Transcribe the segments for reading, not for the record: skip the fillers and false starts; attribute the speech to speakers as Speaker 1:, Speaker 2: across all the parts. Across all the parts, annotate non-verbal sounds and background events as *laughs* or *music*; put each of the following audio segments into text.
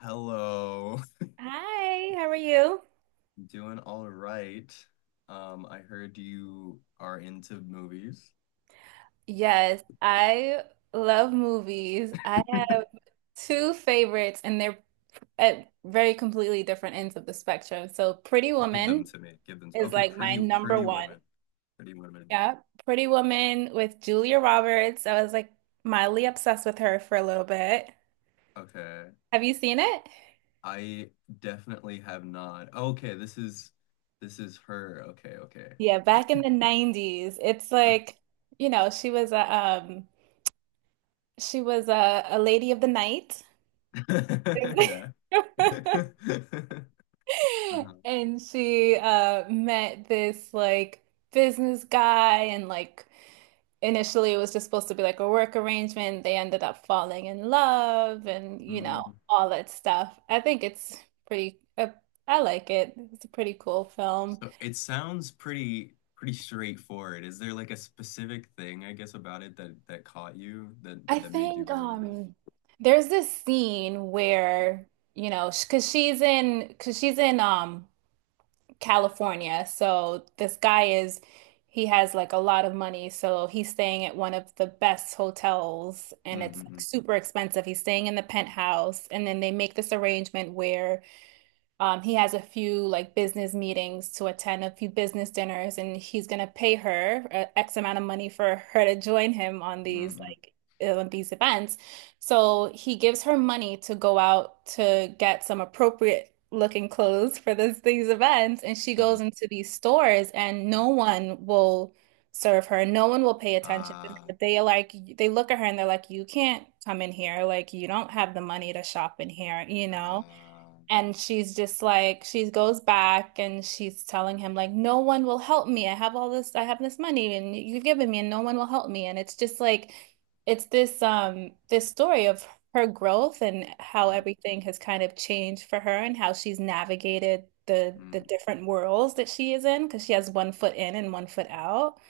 Speaker 1: Hello.
Speaker 2: Hi, how are you?
Speaker 1: *laughs* Doing all right. I heard you are into movies.
Speaker 2: Yes, I love movies. I have
Speaker 1: *laughs*
Speaker 2: two favorites, and they're at very completely different ends of the spectrum. So, Pretty
Speaker 1: Give them
Speaker 2: Woman
Speaker 1: to me. Give them. To-
Speaker 2: is
Speaker 1: Okay,
Speaker 2: like my
Speaker 1: pretty
Speaker 2: number
Speaker 1: pretty
Speaker 2: one.
Speaker 1: women. Pretty women.
Speaker 2: Yeah, Pretty Woman with Julia Roberts. I was like mildly obsessed with her for a little bit.
Speaker 1: Okay.
Speaker 2: Have you seen it?
Speaker 1: I definitely have not. Okay, this is her. Okay,
Speaker 2: Yeah, back in the 90s. It's like, you know, she was a lady of the night.
Speaker 1: okay. *laughs* Yeah.
Speaker 2: *laughs*
Speaker 1: *laughs* Uh-huh.
Speaker 2: *laughs* And she met this like business guy, and like initially it was just supposed to be like a work arrangement. They ended up falling in love, and
Speaker 1: Mm.
Speaker 2: all that stuff. Pretty uh, I like it. It's a pretty cool film.
Speaker 1: So it sounds pretty straightforward. Is there like a specific thing, I guess, about it that caught you that
Speaker 2: I
Speaker 1: that made you
Speaker 2: think
Speaker 1: really like it?
Speaker 2: there's this scene where, because she's in, California. So, this guy, is, he has like a lot of money. So, he's staying at one of the best hotels, and it's like
Speaker 1: Mm-mm-mm.
Speaker 2: super expensive. He's staying in the penthouse. And then they make this arrangement where, he has a few like business meetings to attend, a few business dinners, and he's gonna pay her X amount of money for *laughs* her to join him on these
Speaker 1: Mm.
Speaker 2: like, on these events. So he gives her money to go out to get some appropriate looking clothes for this these events, and she
Speaker 1: Uh-huh.
Speaker 2: goes into these stores, and no one will serve her. No one will pay attention to
Speaker 1: Ah,
Speaker 2: her. They look at her, and they're like, "You can't come in here. Like, you don't have the money to shop in here," you know?
Speaker 1: ah,
Speaker 2: And she's just like, she goes back and she's telling him, like, no one will help me. I have this money and you've given me, and no one will help me. And it's just like, this story of her growth and how
Speaker 1: mm,
Speaker 2: everything has kind of changed for her and how she's navigated the
Speaker 1: mm.
Speaker 2: the different worlds that she is in because she has one foot in and one foot out.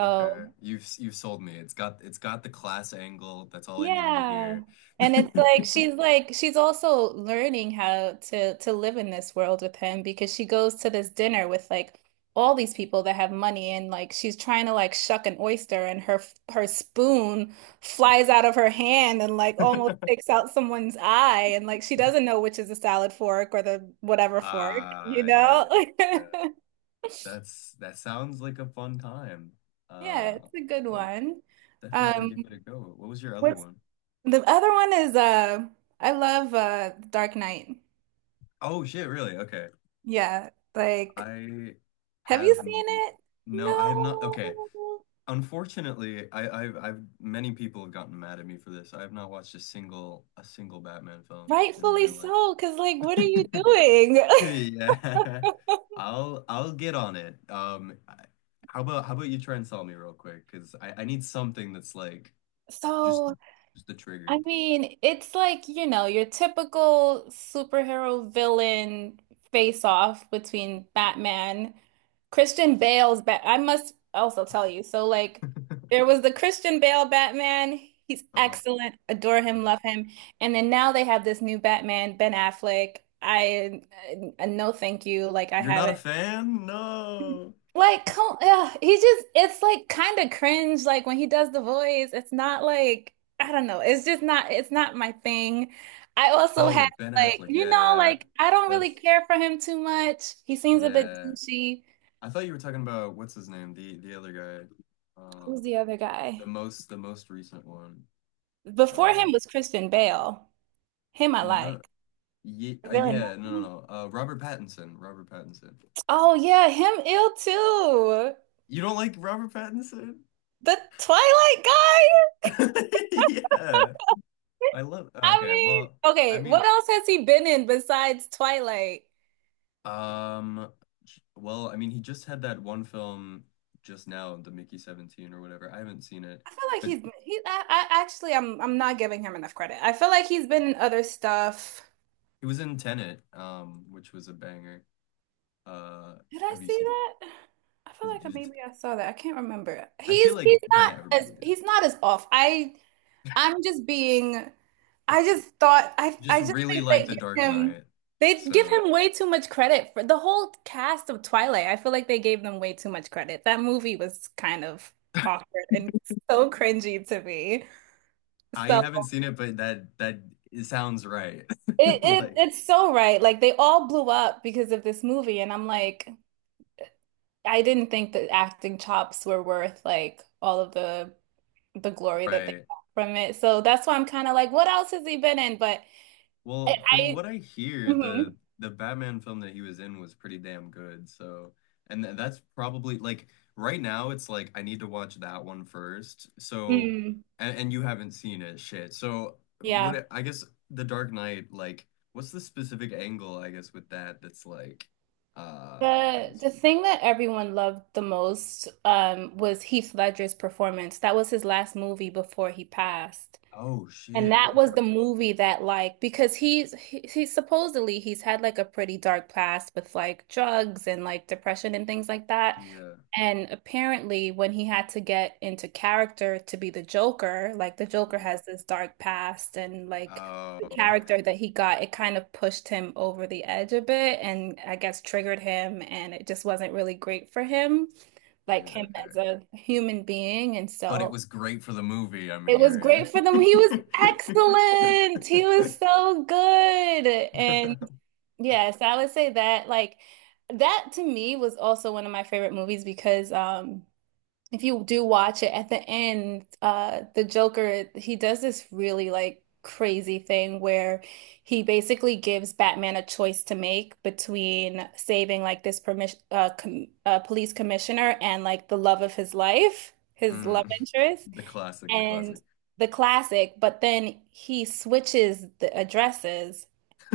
Speaker 1: Okay. You've sold me. It's got the class angle. That's all I needed to
Speaker 2: Yeah.
Speaker 1: hear. *laughs*
Speaker 2: And it's like she's also learning how to live in this world with him, because she goes to this dinner with like all these people that have money, and like she's trying to like shuck an oyster, and her her spoon flies out of her hand and like almost takes out someone's eye, and like she doesn't know which is the salad fork or the whatever fork, you
Speaker 1: Ah, yeah.
Speaker 2: know?
Speaker 1: Yeah.
Speaker 2: *laughs*
Speaker 1: That's that sounds like a fun time.
Speaker 2: Yeah,
Speaker 1: Uh,
Speaker 2: it's a good
Speaker 1: I'll
Speaker 2: one.
Speaker 1: definitely
Speaker 2: Um,
Speaker 1: give it a go. What was your other
Speaker 2: what's
Speaker 1: one?
Speaker 2: the other one is I love Dark Knight.
Speaker 1: Oh shit, really? Okay.
Speaker 2: Yeah, like,
Speaker 1: I
Speaker 2: have you
Speaker 1: have n-
Speaker 2: seen it?
Speaker 1: no, I have not. Okay.
Speaker 2: No,
Speaker 1: Unfortunately, I've many people have gotten mad at me for this. I have not watched a single Batman film in my
Speaker 2: rightfully
Speaker 1: life.
Speaker 2: so, because, like, what are you
Speaker 1: *laughs*
Speaker 2: doing? *laughs*
Speaker 1: Yeah. I'll get on it. How about you try and sell me real quick? Because I need something that's like just
Speaker 2: So,
Speaker 1: just the
Speaker 2: I
Speaker 1: trigger.
Speaker 2: mean, it's like, your typical superhero villain face off between Batman, Christian Bale's Bat. I must also tell you. So, like,
Speaker 1: *laughs*
Speaker 2: there was the Christian Bale Batman. He's
Speaker 1: Uh-huh.
Speaker 2: excellent. Adore him,
Speaker 1: Uh-huh.
Speaker 2: love him. And then now they have this new Batman, Ben Affleck. I, no, thank you. Like, I
Speaker 1: You're not a
Speaker 2: haven't.
Speaker 1: fan? No.
Speaker 2: Like, come, yeah, it's like kind of cringe. Like, when he does the voice, it's not like, I don't know. It's not my thing. I also have
Speaker 1: Oh, Ben
Speaker 2: like,
Speaker 1: Affleck.
Speaker 2: you
Speaker 1: Yeah,
Speaker 2: know,
Speaker 1: yeah.
Speaker 2: like I don't really
Speaker 1: That's
Speaker 2: care for him too much. He seems a bit
Speaker 1: yeah.
Speaker 2: douchey.
Speaker 1: I thought you were talking about what's his name, the other guy,
Speaker 2: Who's the other guy?
Speaker 1: the most recent one.
Speaker 2: Before
Speaker 1: Uh,
Speaker 2: him was Christian Bale. Him I
Speaker 1: no,
Speaker 2: like.
Speaker 1: yeah,
Speaker 2: Is there another
Speaker 1: yeah, no, no,
Speaker 2: one?
Speaker 1: no. Robert Pattinson, Robert Pattinson.
Speaker 2: Oh yeah, him ill too.
Speaker 1: You don't like Robert Pattinson?
Speaker 2: The Twilight guy?
Speaker 1: *laughs* Yeah, I love.
Speaker 2: I
Speaker 1: Okay,
Speaker 2: mean,
Speaker 1: I
Speaker 2: okay, what
Speaker 1: mean,
Speaker 2: else has he been in besides Twilight?
Speaker 1: um, well, I mean, he just had that one film just now, the Mickey 17 or whatever. I haven't seen it,
Speaker 2: I feel like
Speaker 1: but
Speaker 2: he's he. I actually, I'm not giving him enough credit. I feel like he's been in other stuff.
Speaker 1: he was in Tenet, which was a banger. Uh,
Speaker 2: Did I
Speaker 1: have you
Speaker 2: see
Speaker 1: seen?
Speaker 2: that? I feel like maybe I saw that. I can't remember.
Speaker 1: I feel
Speaker 2: He's he's
Speaker 1: like kind
Speaker 2: not
Speaker 1: of everybody
Speaker 2: as
Speaker 1: did.
Speaker 2: he's not as off. I'm just being. I just thought I
Speaker 1: Just
Speaker 2: I just
Speaker 1: really
Speaker 2: think
Speaker 1: like
Speaker 2: they
Speaker 1: The
Speaker 2: give
Speaker 1: Dark
Speaker 2: him
Speaker 1: Knight.
Speaker 2: they give
Speaker 1: So
Speaker 2: him way too much credit for the whole cast of Twilight. I feel like they gave them way too much credit. That movie was kind of awkward and so cringy to me.
Speaker 1: I
Speaker 2: So.
Speaker 1: haven't seen it, but that it sounds right. *laughs*
Speaker 2: It, it
Speaker 1: Like,
Speaker 2: it's so right. Like, they all blew up because of this movie, and I'm like, I didn't think that acting chops were worth like all of the glory that they
Speaker 1: right.
Speaker 2: got from it. So, that's why I'm kind of like, what else has he been in? But, I,
Speaker 1: Well, from
Speaker 2: I
Speaker 1: what I hear,
Speaker 2: mhm,
Speaker 1: the Batman film that he was in was pretty damn good. So, and th that's probably like right now it's like I need to watch that one first. So,
Speaker 2: mm,
Speaker 1: and you haven't seen it, shit. So, what
Speaker 2: yeah.
Speaker 1: I guess The Dark Knight, like, what's the specific angle, I guess, with that that's like uh
Speaker 2: The thing that everyone loved the most was Heath Ledger's performance. That was his last movie before he passed.
Speaker 1: Oh
Speaker 2: And
Speaker 1: shit.
Speaker 2: that was
Speaker 1: Okay.
Speaker 2: the movie that, like, because he's he supposedly he's had like a pretty dark past with like drugs and like depression and things like that.
Speaker 1: Yeah.
Speaker 2: And apparently when he had to get into character to be the Joker, like the Joker
Speaker 1: Mm.
Speaker 2: has this dark past, and like the
Speaker 1: Oh,
Speaker 2: character that he got, it kind of pushed him over the edge a bit, and I guess triggered him, and it just wasn't really great for him,
Speaker 1: *laughs*
Speaker 2: like
Speaker 1: shit.
Speaker 2: him
Speaker 1: Okay.
Speaker 2: as a human being. And
Speaker 1: But it
Speaker 2: so
Speaker 1: was great for the movie, I'm
Speaker 2: it was
Speaker 1: hearing.
Speaker 2: great for them. He was
Speaker 1: *laughs*
Speaker 2: excellent. He was so good. And yes, I would say that, like, that to me was also one of my favorite movies, because if you do watch it at the end, the Joker, he does this really like crazy thing where he basically gives Batman a choice to make between saving like this permission com police commissioner and like the love of his life, his love
Speaker 1: Mm.
Speaker 2: interest,
Speaker 1: The classic, the
Speaker 2: and
Speaker 1: classic.
Speaker 2: the classic, but then he switches the addresses.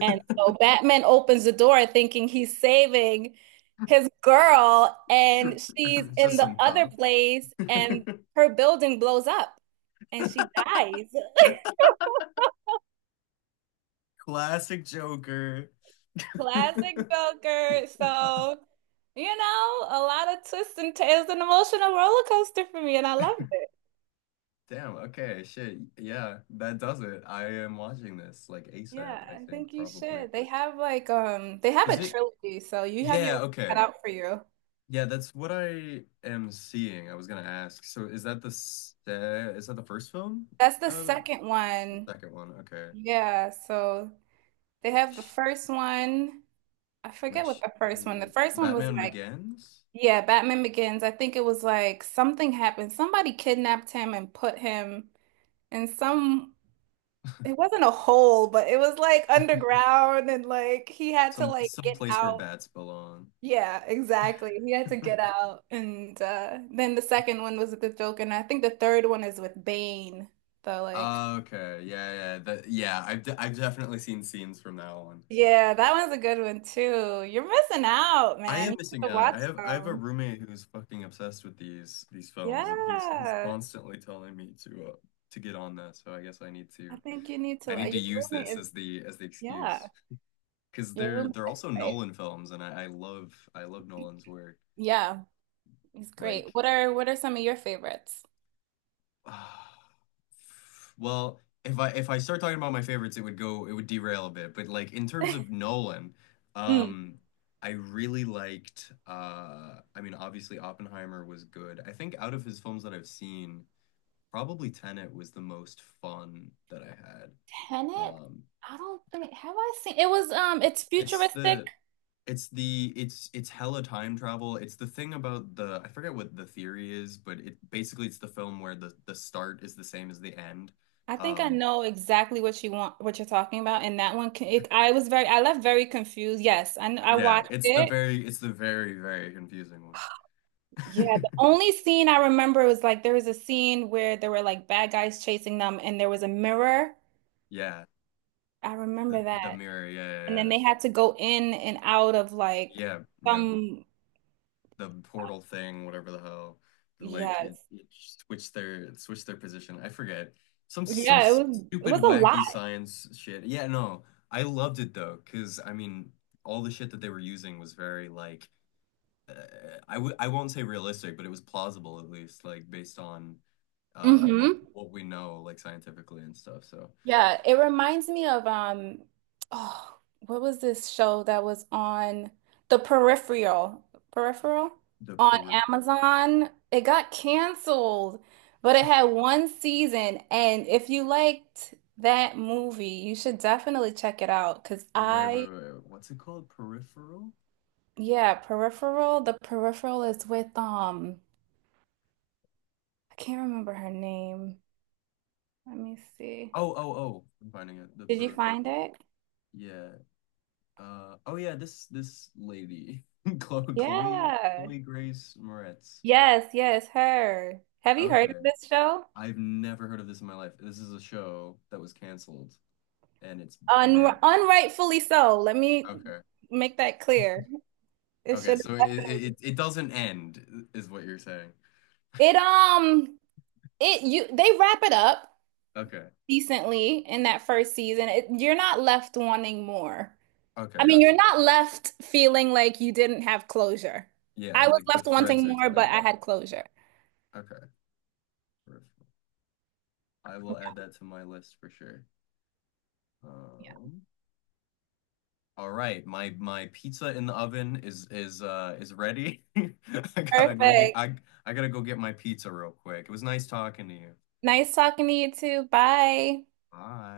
Speaker 2: And so Batman opens the door thinking he's saving his girl, and
Speaker 1: *laughs*
Speaker 2: she's
Speaker 1: It's
Speaker 2: in
Speaker 1: just
Speaker 2: the
Speaker 1: some
Speaker 2: other
Speaker 1: cop.
Speaker 2: place, and her building blows up, and she dies. *laughs*
Speaker 1: Classic Joker.
Speaker 2: Classic
Speaker 1: *laughs*
Speaker 2: Joker. So, a lot of twists and turns, an emotional roller coaster for me, and I loved it.
Speaker 1: Damn, okay, shit. Yeah, that does it. I am watching this like ASAP,
Speaker 2: Yeah,
Speaker 1: I
Speaker 2: I
Speaker 1: think,
Speaker 2: think you
Speaker 1: probably.
Speaker 2: should. They have like they have
Speaker 1: Is
Speaker 2: a
Speaker 1: it?
Speaker 2: trilogy, so you have your
Speaker 1: Yeah,
Speaker 2: work
Speaker 1: okay.
Speaker 2: cut out for you.
Speaker 1: Yeah, that's what I am seeing. I was gonna ask. So is that is that the first film?
Speaker 2: That's the
Speaker 1: uh,
Speaker 2: second
Speaker 1: The
Speaker 2: one.
Speaker 1: second one, okay.
Speaker 2: Yeah, so they have the first one. I forget what
Speaker 1: Which
Speaker 2: the first one. The
Speaker 1: is
Speaker 2: first one was
Speaker 1: Batman
Speaker 2: like,
Speaker 1: Begins?
Speaker 2: yeah, Batman Begins. I think it was like something happened. Somebody kidnapped him and put him in some, it
Speaker 1: *laughs*
Speaker 2: wasn't a hole, but it was like underground, and like he had to
Speaker 1: Some
Speaker 2: like get
Speaker 1: place where
Speaker 2: out.
Speaker 1: bats belong. *laughs*
Speaker 2: Yeah, exactly. He had to get out. And then the second one was with the Joker, and I think the third one is with Bane. So, like,
Speaker 1: Okay, yeah, yeah, that, yeah. I've definitely seen scenes from that one.
Speaker 2: yeah, that one's a good one too. You're missing out,
Speaker 1: I
Speaker 2: man.
Speaker 1: am
Speaker 2: You have
Speaker 1: missing
Speaker 2: to
Speaker 1: out.
Speaker 2: watch
Speaker 1: I have a
Speaker 2: them.
Speaker 1: roommate who's fucking obsessed with these films, and he's
Speaker 2: Yeah.
Speaker 1: constantly telling me to get on that. So I guess
Speaker 2: I think you need
Speaker 1: I
Speaker 2: to
Speaker 1: need to
Speaker 2: your
Speaker 1: use this
Speaker 2: roommate is,
Speaker 1: as the
Speaker 2: yeah.
Speaker 1: excuse because
Speaker 2: Your roommate
Speaker 1: they're
Speaker 2: is
Speaker 1: also
Speaker 2: great.
Speaker 1: Nolan films, and I love Nolan's work.
Speaker 2: Yeah, he's great.
Speaker 1: Like
Speaker 2: What are some of your favorites?
Speaker 1: *sighs* Well, if I start talking about my favorites, it would derail a bit. But like in terms of Nolan,
Speaker 2: Mm.
Speaker 1: um, I really liked I mean obviously Oppenheimer was good. I think out of his films that I've seen, probably Tenet was the most fun that I had.
Speaker 2: Tenet?
Speaker 1: Um,
Speaker 2: I don't think, have I seen, it was it's
Speaker 1: it's
Speaker 2: futuristic.
Speaker 1: the it's hella time travel. It's the thing about the I forget what the theory is, but it basically it's the film where the start is the same as the end.
Speaker 2: I think I
Speaker 1: Um,
Speaker 2: know exactly what you want, what you're talking about, and that one. It, I left very confused. Yes, I
Speaker 1: Yeah,
Speaker 2: watched
Speaker 1: it's the
Speaker 2: it.
Speaker 1: very very confusing one.
Speaker 2: Yeah, the
Speaker 1: *laughs*
Speaker 2: only scene I remember was like there was a scene where there were like bad guys chasing them, and there was a mirror.
Speaker 1: Yeah,
Speaker 2: I
Speaker 1: the
Speaker 2: remember that,
Speaker 1: mirror. Yeah, yeah,
Speaker 2: and then
Speaker 1: yeah.
Speaker 2: they had to go in and out of like
Speaker 1: Yeah, you know,
Speaker 2: some.
Speaker 1: the portal thing, whatever the hell. Like
Speaker 2: Yes,
Speaker 1: it switched their position. I forget. Some
Speaker 2: yeah, it was it
Speaker 1: stupid
Speaker 2: was a lot.
Speaker 1: wacky science shit. Yeah, no. I loved it though, cause I mean, all the shit that they were using was very like uh, I won't say realistic, but it was plausible at least, like based on what
Speaker 2: Mm-hmm.
Speaker 1: we know like scientifically and stuff. So
Speaker 2: Yeah, it reminds me of, oh, what was this show that was on? The Peripheral? Peripheral
Speaker 1: the
Speaker 2: on
Speaker 1: peripheral.
Speaker 2: Amazon. It got canceled, but it had one season, and if you liked that movie, you should definitely check it out. Cause
Speaker 1: Wait, wait,
Speaker 2: I,
Speaker 1: wait, wait. What's it called? Peripheral?
Speaker 2: yeah, Peripheral, The Peripheral is with, I can't remember her name. Let me see.
Speaker 1: Oh, oh, oh. I'm finding it. The
Speaker 2: Did you find
Speaker 1: peripheral.
Speaker 2: it?
Speaker 1: Yeah. Oh, yeah. This lady, *laughs*
Speaker 2: Yeah.
Speaker 1: Chloe Grace Moretz.
Speaker 2: Yes, yes, her. Have you heard of
Speaker 1: Okay.
Speaker 2: this show?
Speaker 1: I've never heard of this in my life. This is a show that was canceled, and it's a
Speaker 2: Un
Speaker 1: banger.
Speaker 2: unrightfully so. Let me
Speaker 1: Okay.
Speaker 2: make that clear. It
Speaker 1: Okay.
Speaker 2: should
Speaker 1: So
Speaker 2: definitely.
Speaker 1: it doesn't end, is what you're saying.
Speaker 2: It um it, you, they wrap it up
Speaker 1: Okay.
Speaker 2: decently in that first season. It, you're not left wanting more.
Speaker 1: Okay.
Speaker 2: I mean, you're
Speaker 1: Gotcha.
Speaker 2: not left feeling like you didn't have closure.
Speaker 1: Yeah.
Speaker 2: I was
Speaker 1: Like the
Speaker 2: left wanting
Speaker 1: threads are
Speaker 2: more, but
Speaker 1: tied
Speaker 2: I
Speaker 1: up.
Speaker 2: had closure.
Speaker 1: Okay. Peripheral. I will add that to my list for sure. Um, all right, my pizza in the oven is ready. *laughs*
Speaker 2: Perfect.
Speaker 1: I gotta go get my pizza real quick. It was nice talking to you.
Speaker 2: Nice talking to you too. Bye.
Speaker 1: Bye.